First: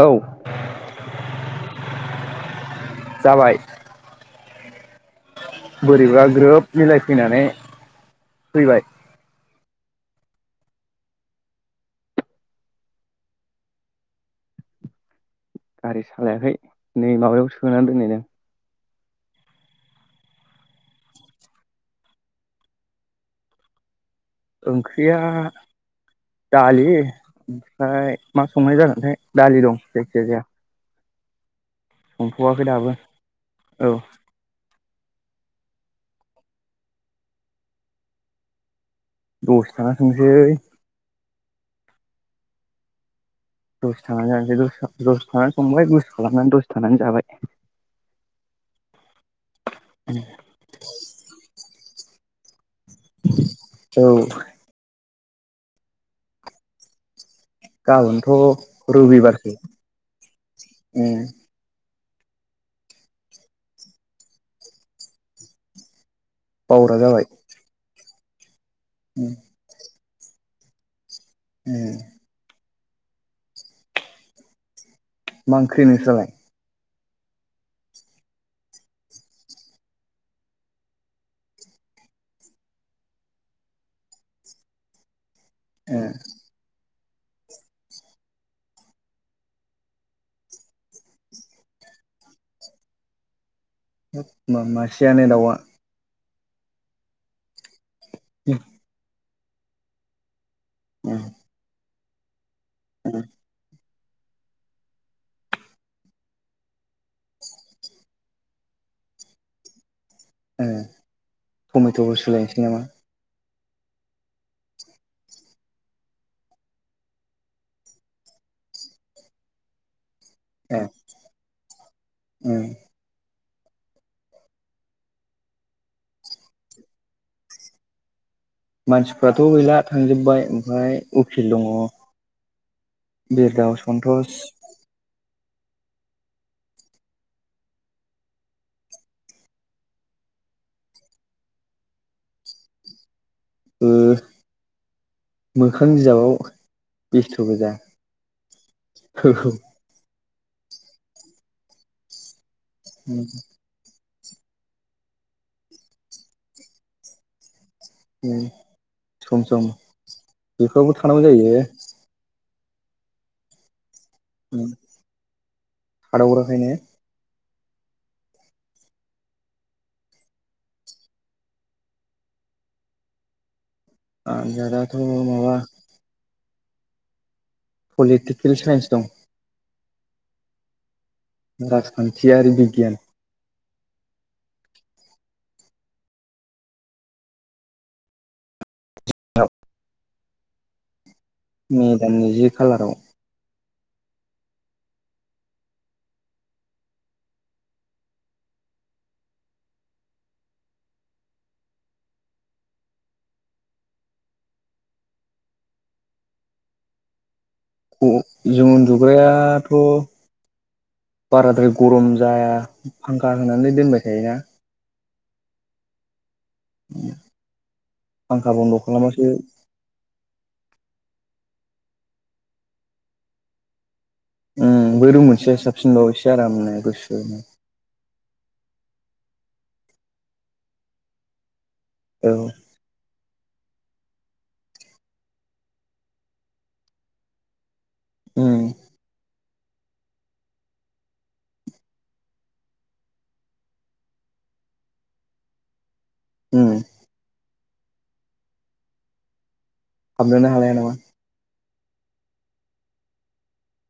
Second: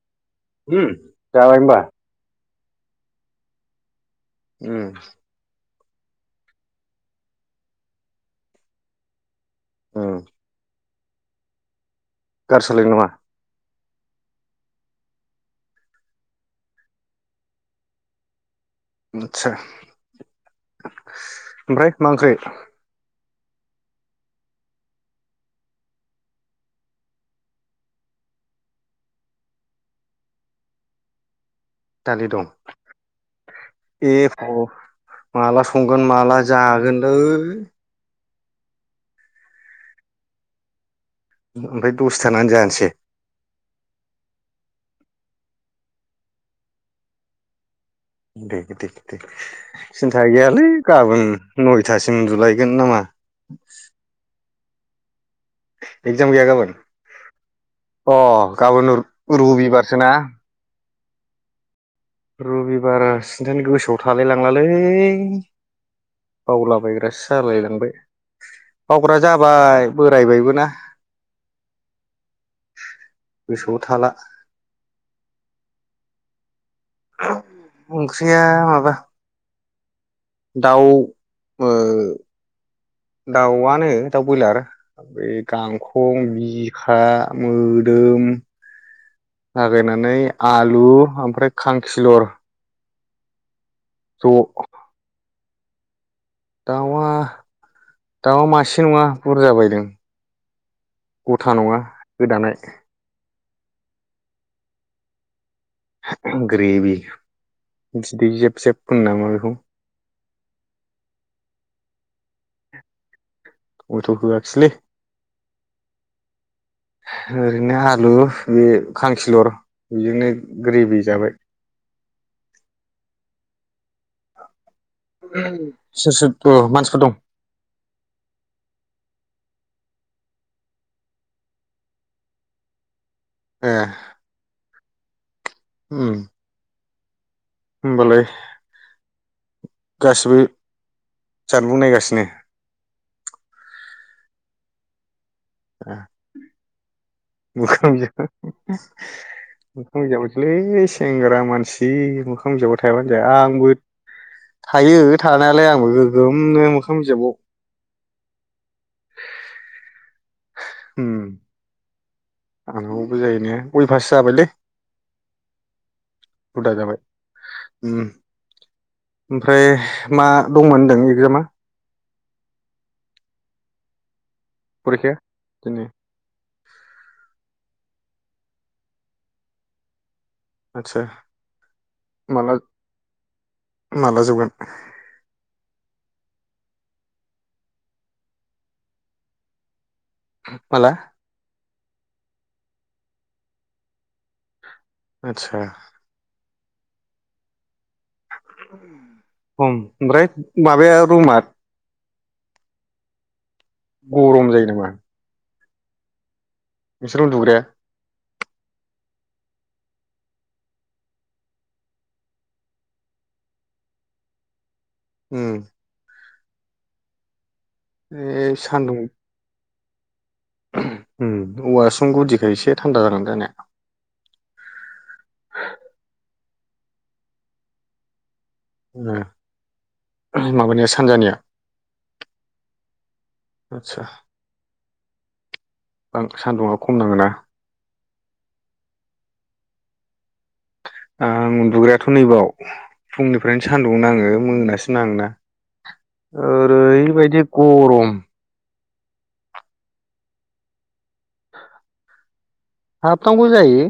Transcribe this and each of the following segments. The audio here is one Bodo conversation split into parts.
औ उम जाबाय होनबा? जाबाय। उम बोरैबा ग्रोब मिलाय फैनानै फैबाय। औ गारि सालायदों नामा? गारि सालायाखै नै माबायाव सोनानै दोनैदों। आतसा ओमफ्राय मा ओंख्रि? ओंख्रिया दालि ओमफ्राय मा संनाय जागोनथाय दालि दं जायखि जाया। दालि दं औ ए माला संगोन माला जागोनलै? दसे थाना संनिसै ओमफ्राय दसे थानानै जानोसै दसे थांनानै जानिसै दस थानानै संबाय दस खालामनानै दस थानानै जाबाय। दे दे दे सिन्था गैयालै गाबोन नय। दुथासिम उनदुलाइ जों नामा? औ एगजाम गैया गाबोन? अ गाबोनथ' गाबोन रु रबिबारसो रुबिबारसो ना? उम रबिबारा सिन्थानो गोसोआव थालाय लांलालै बावग्रा जाबाय बावलाबायग्रासो जालायलांबाय बावग्रा उम जाबाय। बोरायबायबो ना। उम गोसोआव थाला मा ओंख्रि नोंसालाय? ओंख्रिया माबा दाउ ओ दाउआनो दाउ ब्रयलार गांखं ए बि खा मोदोम लागायनानै आलु ओमफ्राय खांखिलर म ज' मासियानो दाउआ दाउआ दाउआ मासे नङा। बुर जाबायदों ए गथा नङा। गोदानाय। [inaudible] ग्रेभि बिदै जोब जोब होनो नामा बेखौ। ए टमेटबो सुलायनोसै नामा? अलथ होआखिसलै। ओरैनो आलु बे खांखिलर बेजोंनो औ ग्रेभि जाबाय उम। सोर सोर मानसिफोर दं? मानसिफ्राथ' गैला थांजोब्बाय ओमफ्राय उखिल दङ। बिरदव ए सन्तस उम होमबालाय गासिबो जानबुं नायगासिनो। ओ मोखां ए बिजाबाव बेस्थ' गोजा मोखां औ बिजाब लै सेंग्रा मानसि मो खां बिजाबाव थायाबानो उम जाया आंबो थायो थानायालाय आंबो गोगोमनो मोखां बिजाबाव। सम सम बेफोरावबो थानांगौ जायो। आनावो जायोने [unintelligible] फास जाबायलै उम उदा थादावग्राखायनो जाबाय। उम ओमफ्राय मा दंमोन होनदों एगजामा? आनजादाथ फरिखाया माबा दिनै पलिटिकेल साइन्स दं आतसा। राजखान्थियारि बिगियान। माला जोबगोन? माला? मेदाननि जि खालाराव। आतसा। उम ओमफ्राय माबाया रुमा। गरम जायो नामा? नोंसोर उन्दुग्राया। ओ जों उन्दुग्रायाथ बाराद्राय गरम जाया फांखा होनानै दोनबाय थायोना। उम [inaudible] ए फांखा बन्द' सान्दुं खालामबासो उम औवासुं गुदिखाय एसे थान्दा जागोन जानाया। उम बै रुम मोनसेयानो साबसिनबाव इसो आरामनो [unintelligible] ओम माबानि सानजानिया औ आच्छा, सान्दुुंआ खम नाङोना उम आं उन्दुग्रायाथ' नैबाव फुंनिफ्रायनो सानदुं नाङो मोनासिम नाङोना उम ओरैबायदि गरम हाबनोनो हालाया नामा? हाबनांगौ जायो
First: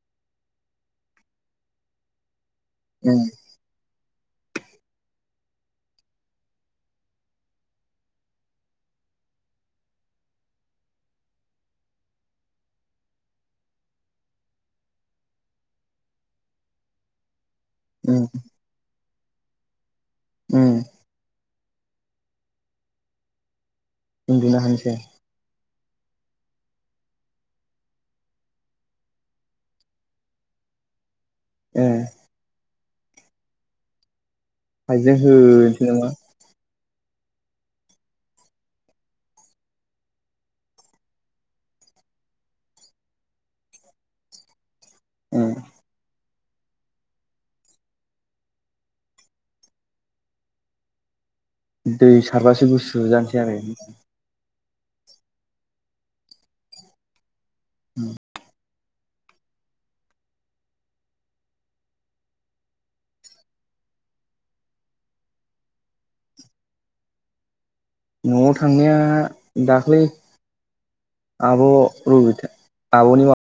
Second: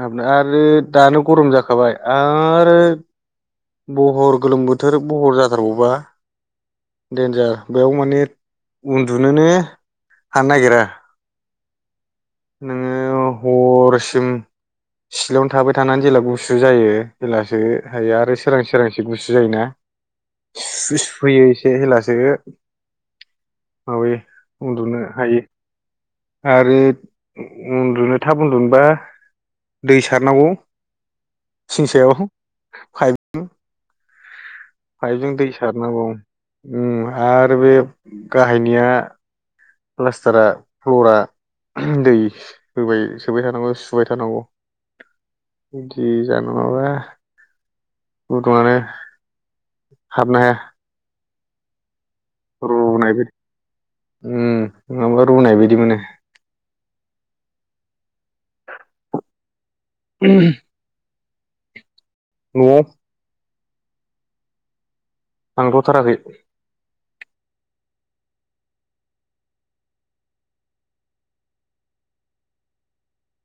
हाबनो आरो दानो गरम जाखाबाय आर ओ उम बहर गोलोम बोथोर बहर जाथारबावबा देन्जार बेयाव माने उन्दुनोनो हानो नागिरा। नोङो हरसिम सिलायावनो थाबाय थानानै जेब्ला गुसु जायो जेब्ला सो हायो उम आरो सोरांसि सोरांसि गुसु जायोना उम [unintelligible] से हेलासो माबायो उन्दुनो हायो। आरो उन्दुनो थाब उन्दुनबा दै सारनांगौ। ओ थिं सायाव पाइप पाइपजों दै होनोसै सारनांगौ नामा? उम आरो बे गाहायनिया प्लास्टारा फ्लरा दै होबाय सोबाय थानांगौ सुबाय थानांगौ। उम दि [unintelligible] नङाबा गुदुङानो हाबनो हाया। दै सारबासो गुसुु रुनाय बायदि जानोसै आरो। उम नङाबा रुनाय बायदि मोनो। ओम [unintelligible] न'आव थांथ' थाराखै न'आव थांनाया दाख्लै आब' रबिथा आब'नि माबा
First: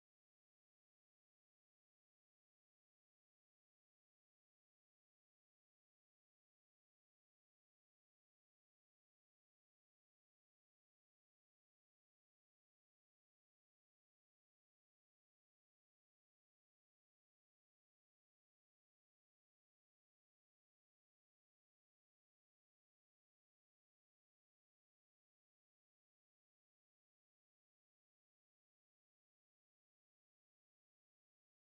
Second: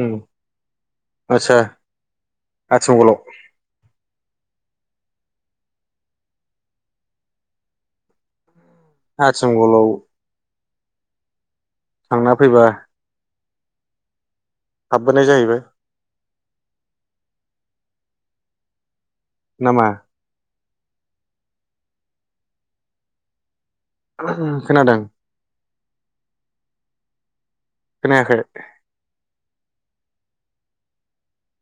ओम आच्छा आथिमंगलाव आथिमंगलाव थांना फैबा हाबबोनाय जाहैबाय नामा? खोनादों खोनायाखै।